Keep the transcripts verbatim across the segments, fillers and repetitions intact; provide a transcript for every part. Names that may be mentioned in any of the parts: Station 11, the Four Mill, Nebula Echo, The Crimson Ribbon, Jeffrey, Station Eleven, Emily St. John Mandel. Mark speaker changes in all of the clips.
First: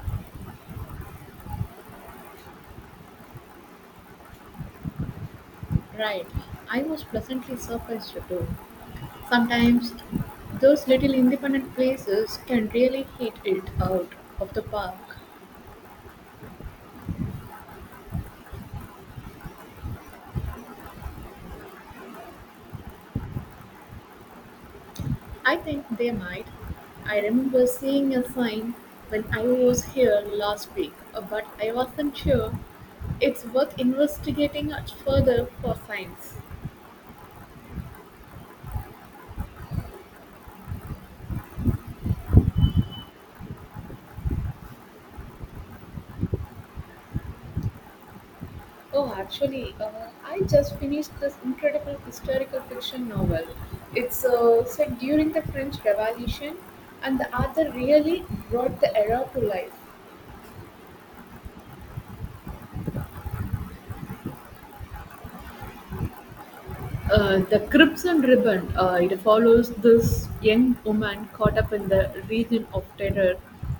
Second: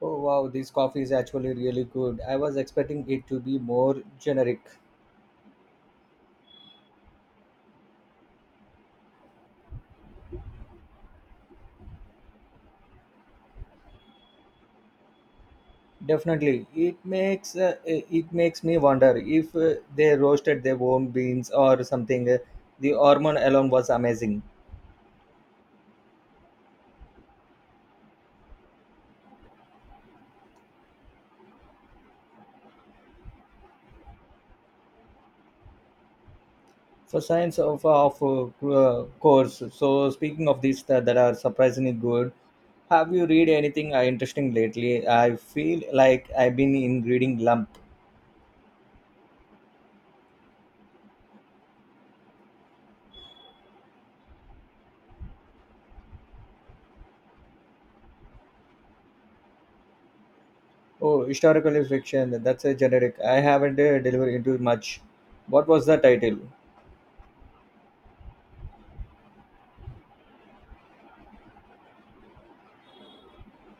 Speaker 1: Oh wow, this coffee is actually really good. I was expecting it to be more generic.
Speaker 2: Right. I was pleasantly surprised too. Sometimes those little independent places can really hit it out of the park.
Speaker 1: Definitely, it makes uh, eh, it makes me wonder if uh, they roasted their own beans or something. The hormone alone was amazing.
Speaker 2: I think they might. I remember seeing a sign when I was here last week, uh, but I wasn't sure. It's worth investigating much further for signs.
Speaker 1: For science of of uh, course. So speaking of these that, that are surprisingly good, have you read anything uh, interesting lately? I feel like I've been in reading lump.
Speaker 2: Oh, actually, uh, I just finished this incredible historical fiction novel. It's uh, set during the French Revolution, and the author really brought the era to life.
Speaker 1: Oh, historical fiction. That's a generic. I haven't uh, delivered into much. What was the title?
Speaker 2: Uh, the Crimson Ribbon. Uh, it follows this young woman caught up in the region of terror.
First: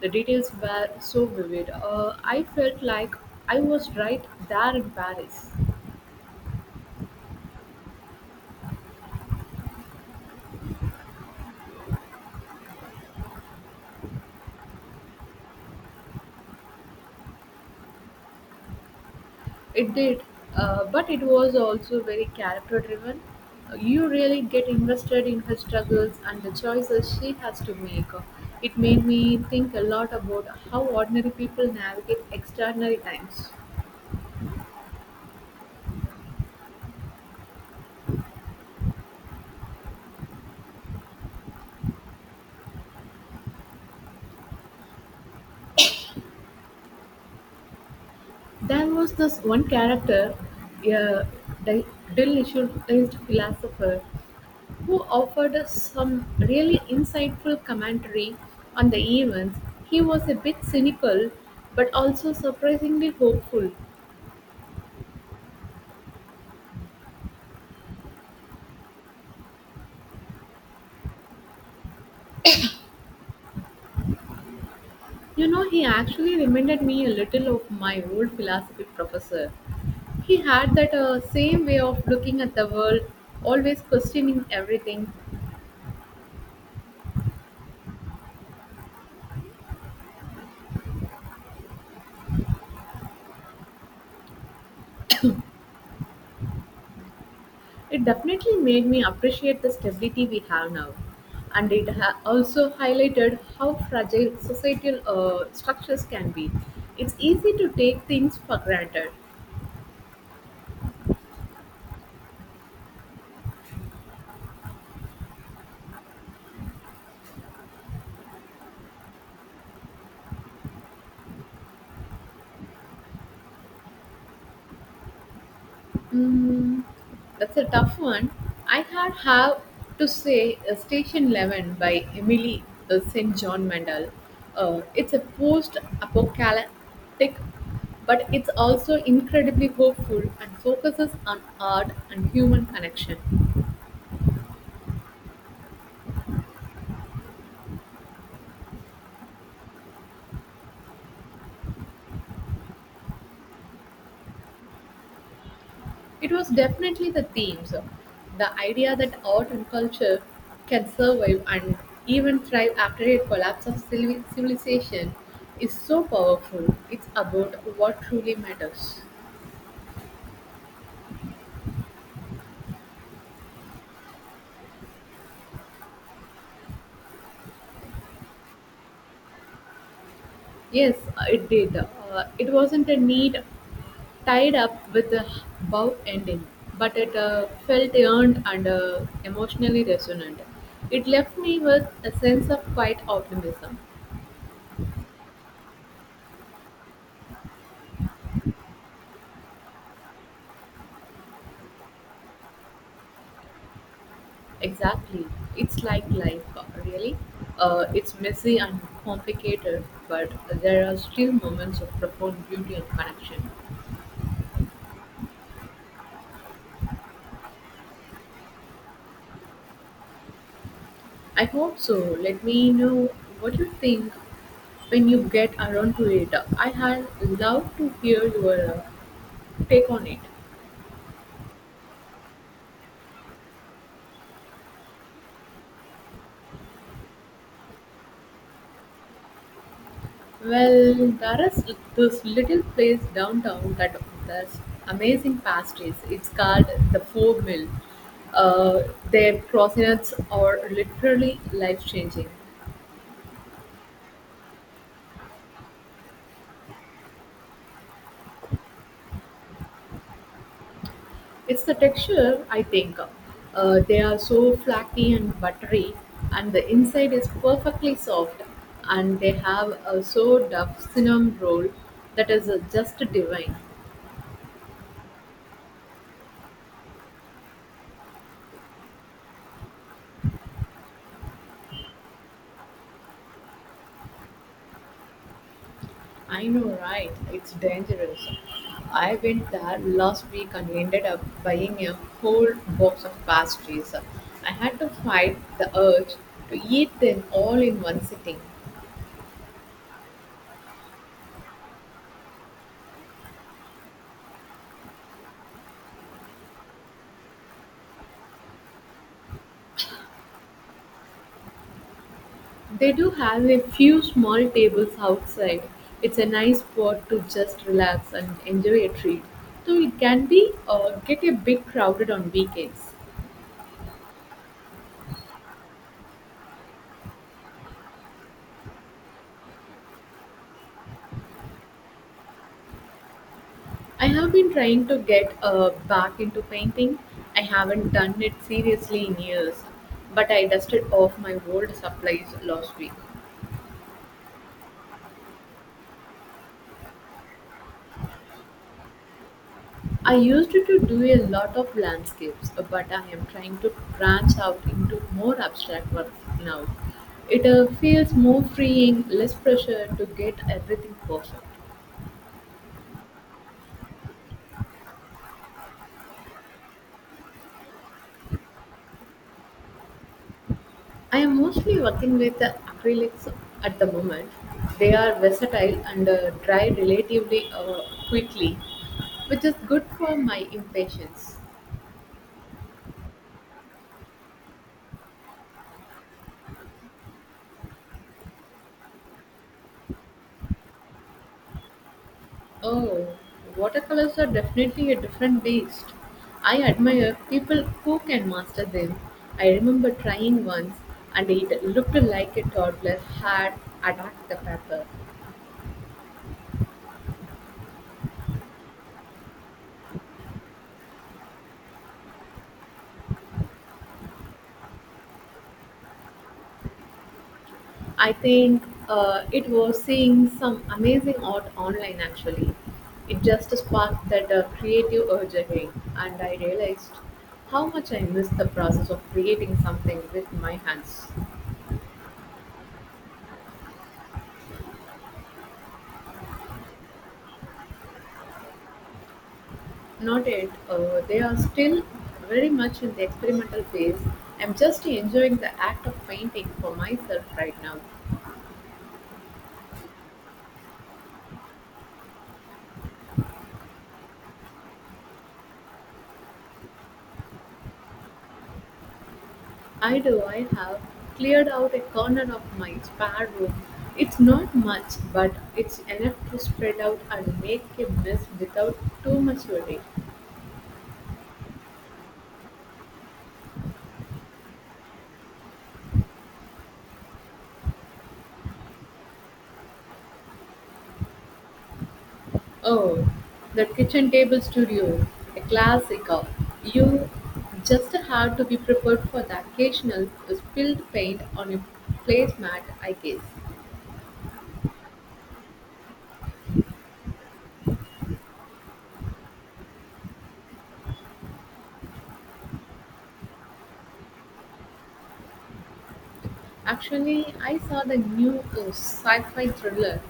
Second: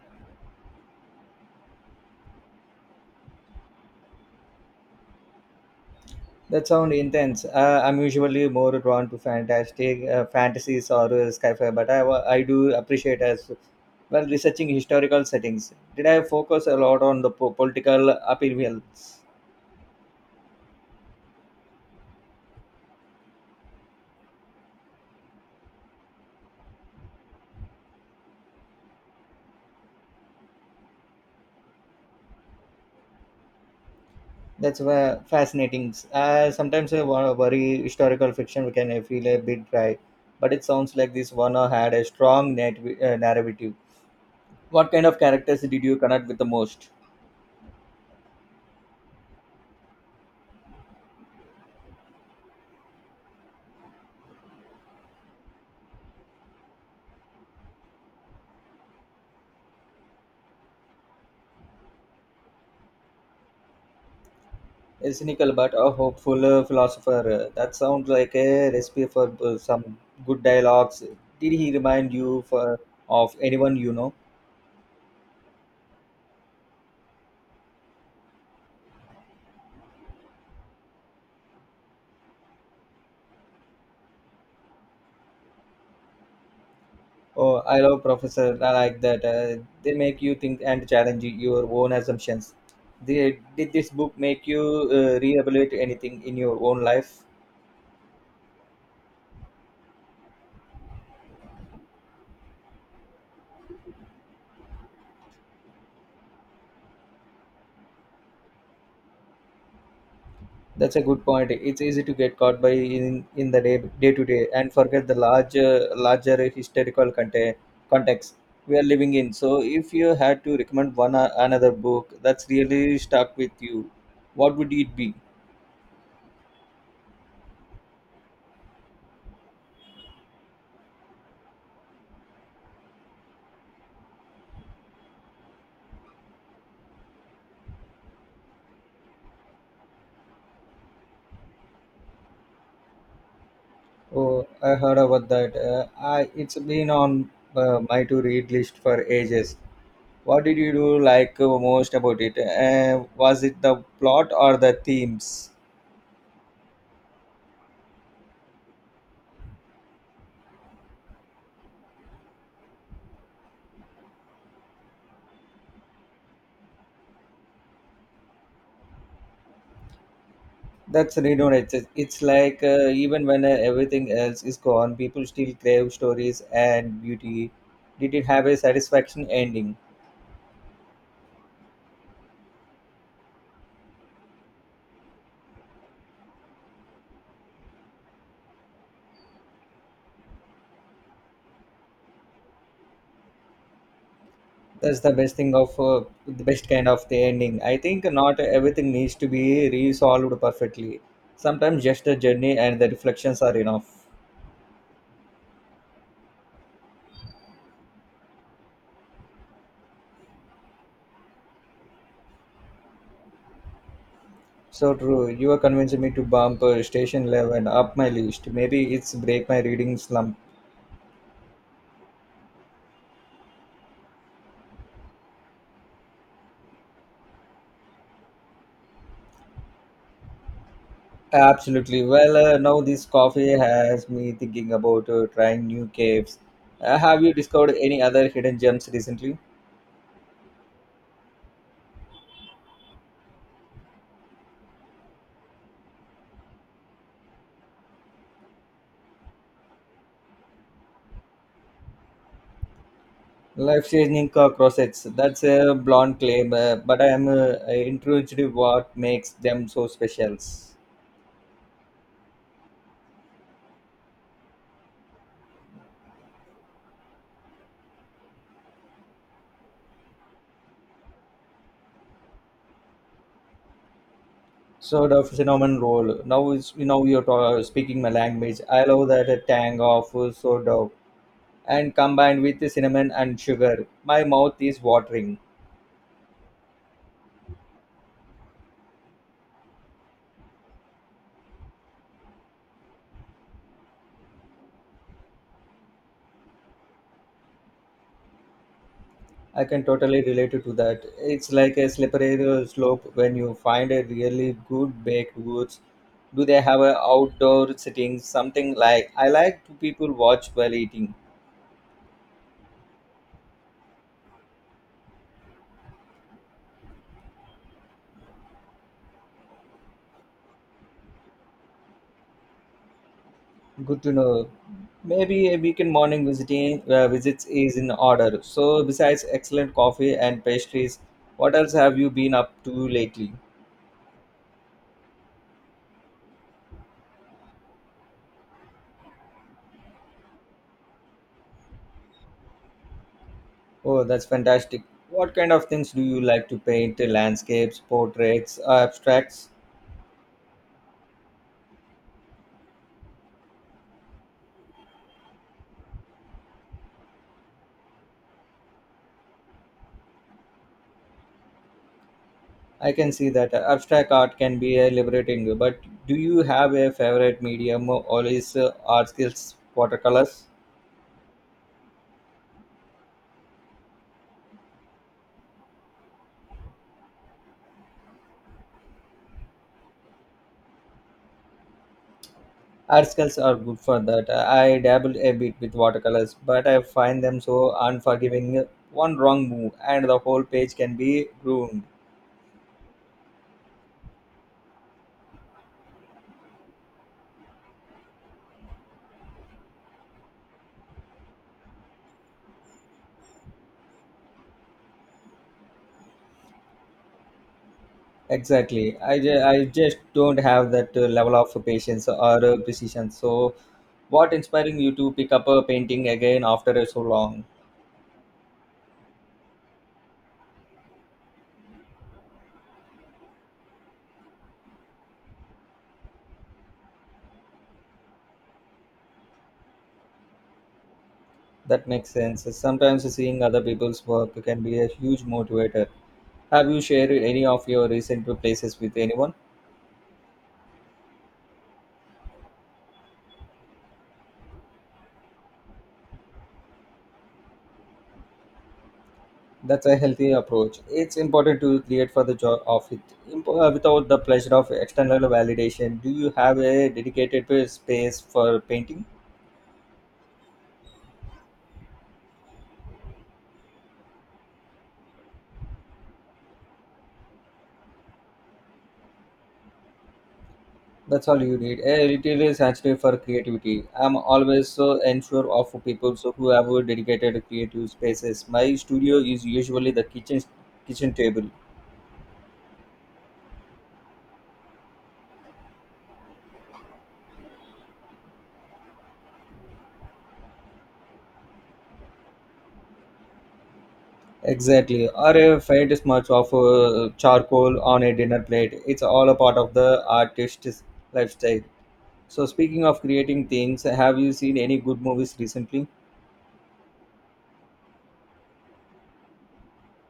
Speaker 2: The details were so vivid. Uh, I felt like I was right there in Paris.
Speaker 1: That sounds intense. Uh, I'm usually more drawn to fantastic uh, fantasies or uh, sci-fi, but I, wa- I do appreciate as well researching historical settings. Did I focus a lot on the po- political appeal?
Speaker 2: It did, uh, but it was also very character driven. You really get invested in her struggles and the choices she has to make. It made me think a lot about how ordinary people navigate extraordinary times.
Speaker 1: That's wha- fascinating. Uh, sometimes I wa- worry historical fiction can uh, feel a bit dry, but it sounds like this one had a strong net, uh, narrative. What kind of characters did you connect with the most?
Speaker 2: There was this one character, a di- disillusionized philosopher, who offered us some really insightful commentary on the events. He was a bit cynical, but also surprisingly hopeful.
Speaker 1: A cynical but a hopeful uh, philosopher. That sounds like a recipe for uh, some good dialogues. Did he remind you for of anyone you know?
Speaker 2: You know, he actually reminded me a little of my old philosophy professor. He had that uh, same way of looking at the world, always questioning everything.
Speaker 1: Oh, I love professor. I like that. Uh, they make you think and challenge your own assumptions. They, did this book make you uh, reevaluate anything in your own life?
Speaker 2: It definitely made me appreciate the stability we have now. And it ha- also highlighted how fragile societal uh, structures can be. It's easy to take things for granted.
Speaker 1: That's a good point. It's easy to get caught by in, in the day day to day and forget the larger larger historical conte- context we are living in. So if you had to recommend one or another book that's really stuck with you, what would it be?
Speaker 2: Mm, that's a tough one. I had have to say uh, Station eleven by Emily uh, Saint John Mandel. Uh, it's a post-apocalyptic, but it's also incredibly hopeful and focuses on art and human connection.
Speaker 1: Oh, I heard about that. Uh, I It's been on uh, my to read list for ages. What did you do like uh, most about it? Uh, was it the plot or the themes?
Speaker 2: It was definitely the themes, the idea that art and culture can survive and even thrive after a collapse of civili- civilization is so powerful. It's about what truly matters.
Speaker 1: That's redundant. It's, it's like uh, even when uh, everything else is gone, people still crave stories and beauty. Did it have a satisfaction ending?
Speaker 2: Yes, it did. Uh, it wasn't a need tied up with a bow ending, but it uh, felt earned and uh, emotionally resonant. It left me with a sense of quiet optimism.
Speaker 1: That's the best thing of uh, the best kind of the ending. I think not everything needs to be resolved perfectly. Sometimes just a journey and the reflections are enough.
Speaker 2: Exactly. It's like life, uh, really. Uh, it's messy and complicated, but there are still moments of profound beauty and connection.
Speaker 1: So true. You are convincing me to bump uh, Station Eleven up my list. Maybe it's break my reading slump.
Speaker 2: I hope so. Let me know what you think when you get around to it. I had love to hear your uh, take on it.
Speaker 1: Absolutely. Well, uh, now this coffee has me thinking about uh, trying new caves. Uh, have you discovered any other hidden gems recently?
Speaker 2: Well, there's this little place downtown that does amazing pastries. It's called the Four Mill. Uh, their croissants are literally life changing.
Speaker 1: Life changing crosses. That's a blonde claim, uh, but I am uh, intrigued what makes them so special.
Speaker 2: It's the texture, I think. Uh, they are so flaky and buttery, and the inside is perfectly soft. And they have a so duff cinnamon roll that is uh, just divine.
Speaker 1: Sort of phenomenon role. Now is now you're ta- speaking my language. I love that uh, tang of uh, sourdough and combined with the cinnamon and sugar. My mouth is watering.
Speaker 2: I know, right? It's dangerous. I went there last week and ended up buying a whole box of pastries. I had to fight the urge to eat them all in one sitting.
Speaker 1: I can totally relate to that. It's like a slippery slope when you find a really good baked goods. Do they have a outdoor setting? Something like I like to people watch while eating.
Speaker 2: They do have a few small tables outside. It's a nice spot to just relax and enjoy a treat, though it can be uh, get a bit crowded on weekends.
Speaker 1: Good to know. Maybe a weekend morning visiting uh, visits is in order. So besides excellent coffee and pastries, what else have you been up to lately?
Speaker 2: I have been trying to get uh, back into painting. I haven't done it seriously in years, but I dusted off my old supplies last week.
Speaker 1: Oh, that's fantastic. What kind of things do you like to paint? Landscapes, portraits, uh, abstracts?
Speaker 2: I used to do a lot of landscapes, but I am trying to branch out into more abstract work now. It uh, feels more freeing, less pressure to get everything perfect.
Speaker 1: I can see that abstract art can be uh, liberating, but do you have a favorite medium? Always uh, art skills, watercolors.
Speaker 2: I am mostly working with the acrylics at the moment. They are versatile and uh, dry relatively uh, quickly, which is good for my impatience.
Speaker 1: Art skills are good for that. I dabbled a bit with watercolors, but I find them so unforgiving. One wrong move, and the whole page can be ruined.
Speaker 2: Oh, watercolors are definitely a different beast. I admire people who can master them. I remember trying once and it looked like a toddler had attacked the paper.
Speaker 1: Exactly. I, ju- I just don't have that uh, level of patience or uh, precision. So, what inspiring you to pick up a painting again after so long?
Speaker 2: I think uh, it was seeing some amazing art online actually. It just sparked that uh, creative urge again, and I realized how much I miss the process of creating something with my hands.
Speaker 1: That makes sense. Sometimes seeing other people's work can be a huge motivator. Have you shared any of your recent places with anyone?
Speaker 2: Not yet, uh, they are still very much in the experimental phase. I'm just enjoying the act of painting for myself right now.
Speaker 1: That's a healthy approach. It's important to create for the joy of it imp- uh, without the pleasure of external validation. Do you have a dedicated pa- space for painting?
Speaker 2: I do. I have cleared out a corner of my spare room. It's not much, but it's enough to spread out and make a mess without too much worry.
Speaker 1: That's all you need. A little is actually for creativity. I'm always so unsure of people so who have dedicated creative spaces. My studio is usually the kitchen kitchen table.
Speaker 2: Oh, the kitchen table studio, a classic. of- You just have to be prepared for the occasional spilled paint on a placemat, I guess.
Speaker 1: Exactly. Or a faint smudge of uh, charcoal on a dinner plate. It's all a part of the artist's lifestyle. So, speaking of creating things, have you seen any good movies recently?
Speaker 2: Actually, I saw the new uh, sci-fi thriller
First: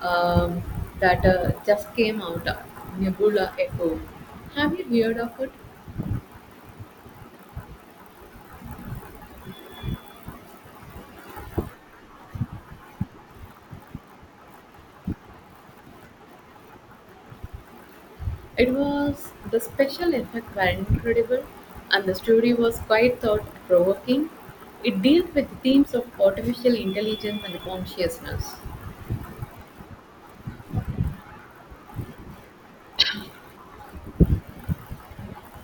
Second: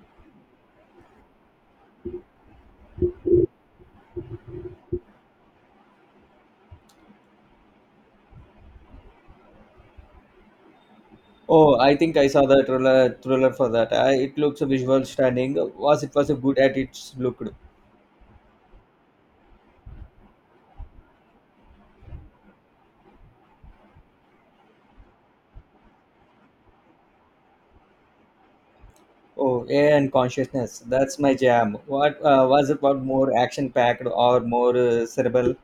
Speaker 2: um, that uh, just came out, uh, Nebula Echo. Have you heard of it?
Speaker 1: Oh, I think I saw the trailer. Trailer for that. I, it looks a visual stunning. Was it was a good at its look?
Speaker 2: It was the special effects were incredible, and the story was quite thought-provoking. It dealt with themes of artificial intelligence and consciousness.
Speaker 1: Oh, A I and consciousness. That's my jam. What uh, was it? What more action packed or more uh, cerebral?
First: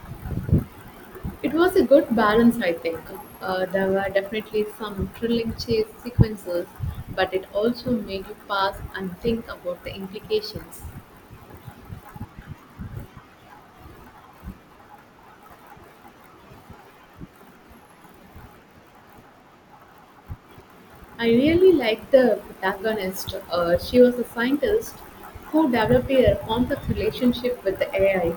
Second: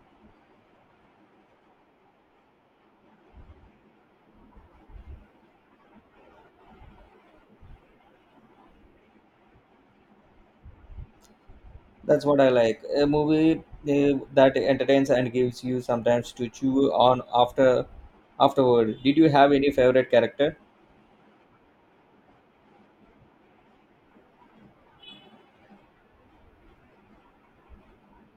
Speaker 2: It was a good balance, I think. Uh, there were definitely some thrilling chase sequences, but it also made you pause and think about the implications.
Speaker 1: That's what I like. A movie uh, that entertains and gives you sometimes to chew on after afterward. Did you have any favorite character?
Speaker 2: I really liked the protagonist. Uh, she was a scientist who developed a complex relationship with the A I.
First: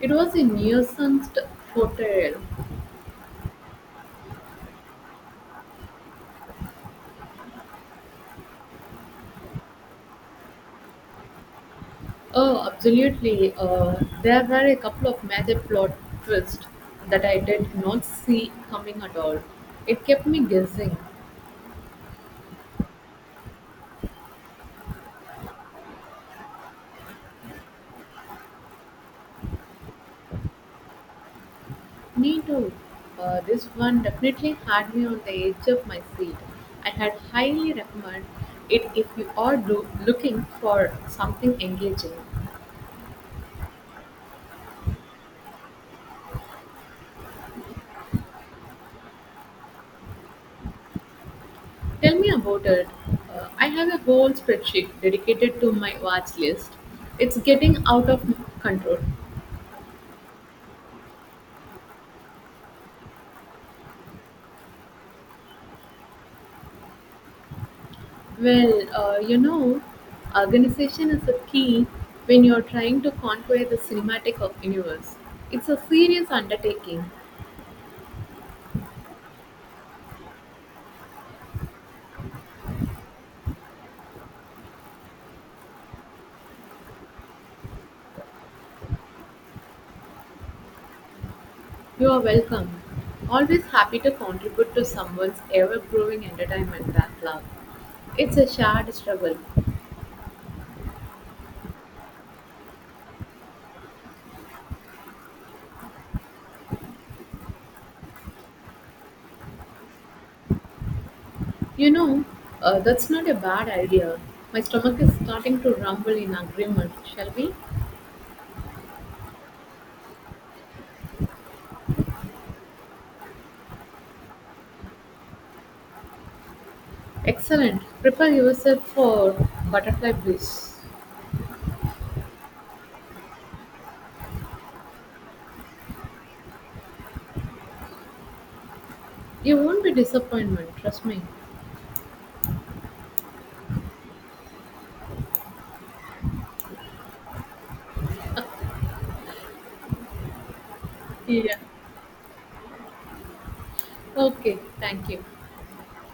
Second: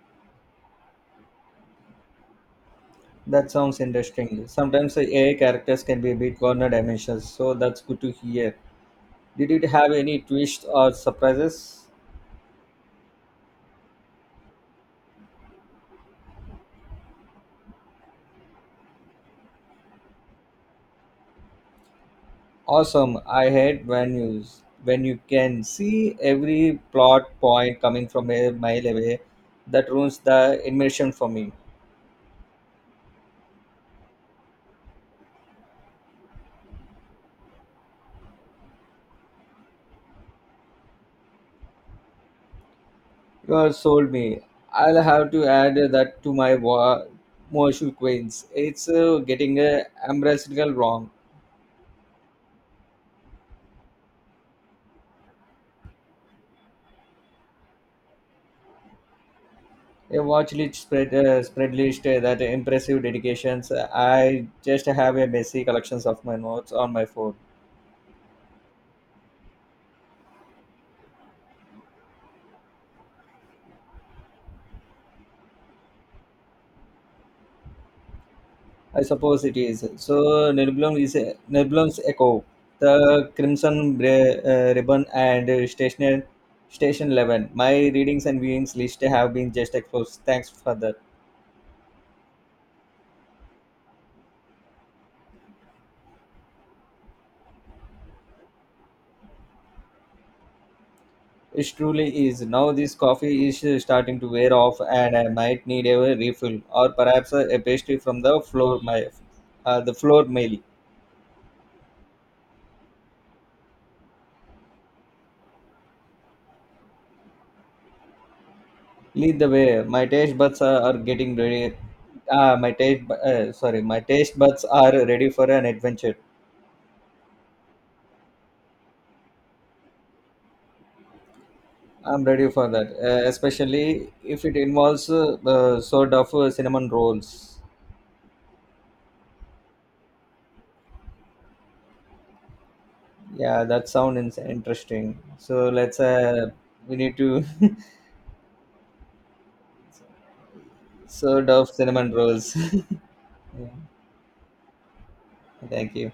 Speaker 2: It was a nuanced portrayal.
Speaker 1: That sounds interesting. Sometimes the A I characters can be a bit corner dimensions, so that's good to hear. Did it have any twists or surprises?
Speaker 2: Oh, absolutely. Uh, there were a couple of major plot twists that I did not see coming at all. It kept me guessing.
Speaker 1: Awesome. I hate when you when you can see every plot point coming from a mile away. That ruins the immersion for me.
Speaker 2: Me too. Uh, this one definitely had me on the edge of my seat. I had highly recommend it if you are do- looking for something engaging.
Speaker 1: You sold me. I'll have to add that to my wa- Mosul Queens. It's uh, getting uh, ambassadorial wrong.
Speaker 2: Tell me about it. Uh, I have a whole spreadsheet dedicated to my watch list. It's getting out of control.
Speaker 1: A watch list spread, uh, spread list uh, that impressive dedications. I just have a messy collections of my notes on my phone.
Speaker 2: Well, uh, you know, organization is a key when you're trying to conquer the cinematic of universe. It's a serious undertaking.
Speaker 1: I suppose it is. So Nelblum is a, Nelblum's Echo, the Crimson Bri- uh, Ribbon, and uh, Station Station Eleven. My readings and viewings list have been just exposed. Thanks for that.
Speaker 2: You are welcome. Always happy to contribute to someone's ever-growing entertainment backlog. It's a shared struggle.
Speaker 1: It truly is. Now this coffee is uh, starting to wear off, and I might need a refill or perhaps a a pastry from the floor. My, uh, the floor mail.
Speaker 2: You know, uh, that's not a bad idea. My stomach is starting to rumble in agreement, shall we?
Speaker 1: Lead the way. My taste buds are, are getting ready. Ah, my taste. bu- Uh, sorry, my taste buds are ready for an adventure.
Speaker 2: Excellent. Prepare yourself for butterfly bliss.
Speaker 1: I'm ready for that, uh, especially if it involves uh, uh, sort of uh, cinnamon rolls.
Speaker 2: You won't be disappointed, trust me.
Speaker 1: Yeah, that sounds interesting. So let's. Uh, we need to sort
Speaker 2: Yeah.
Speaker 1: of cinnamon rolls. Yeah.
Speaker 2: Okay, thank you.
Speaker 1: Thank you.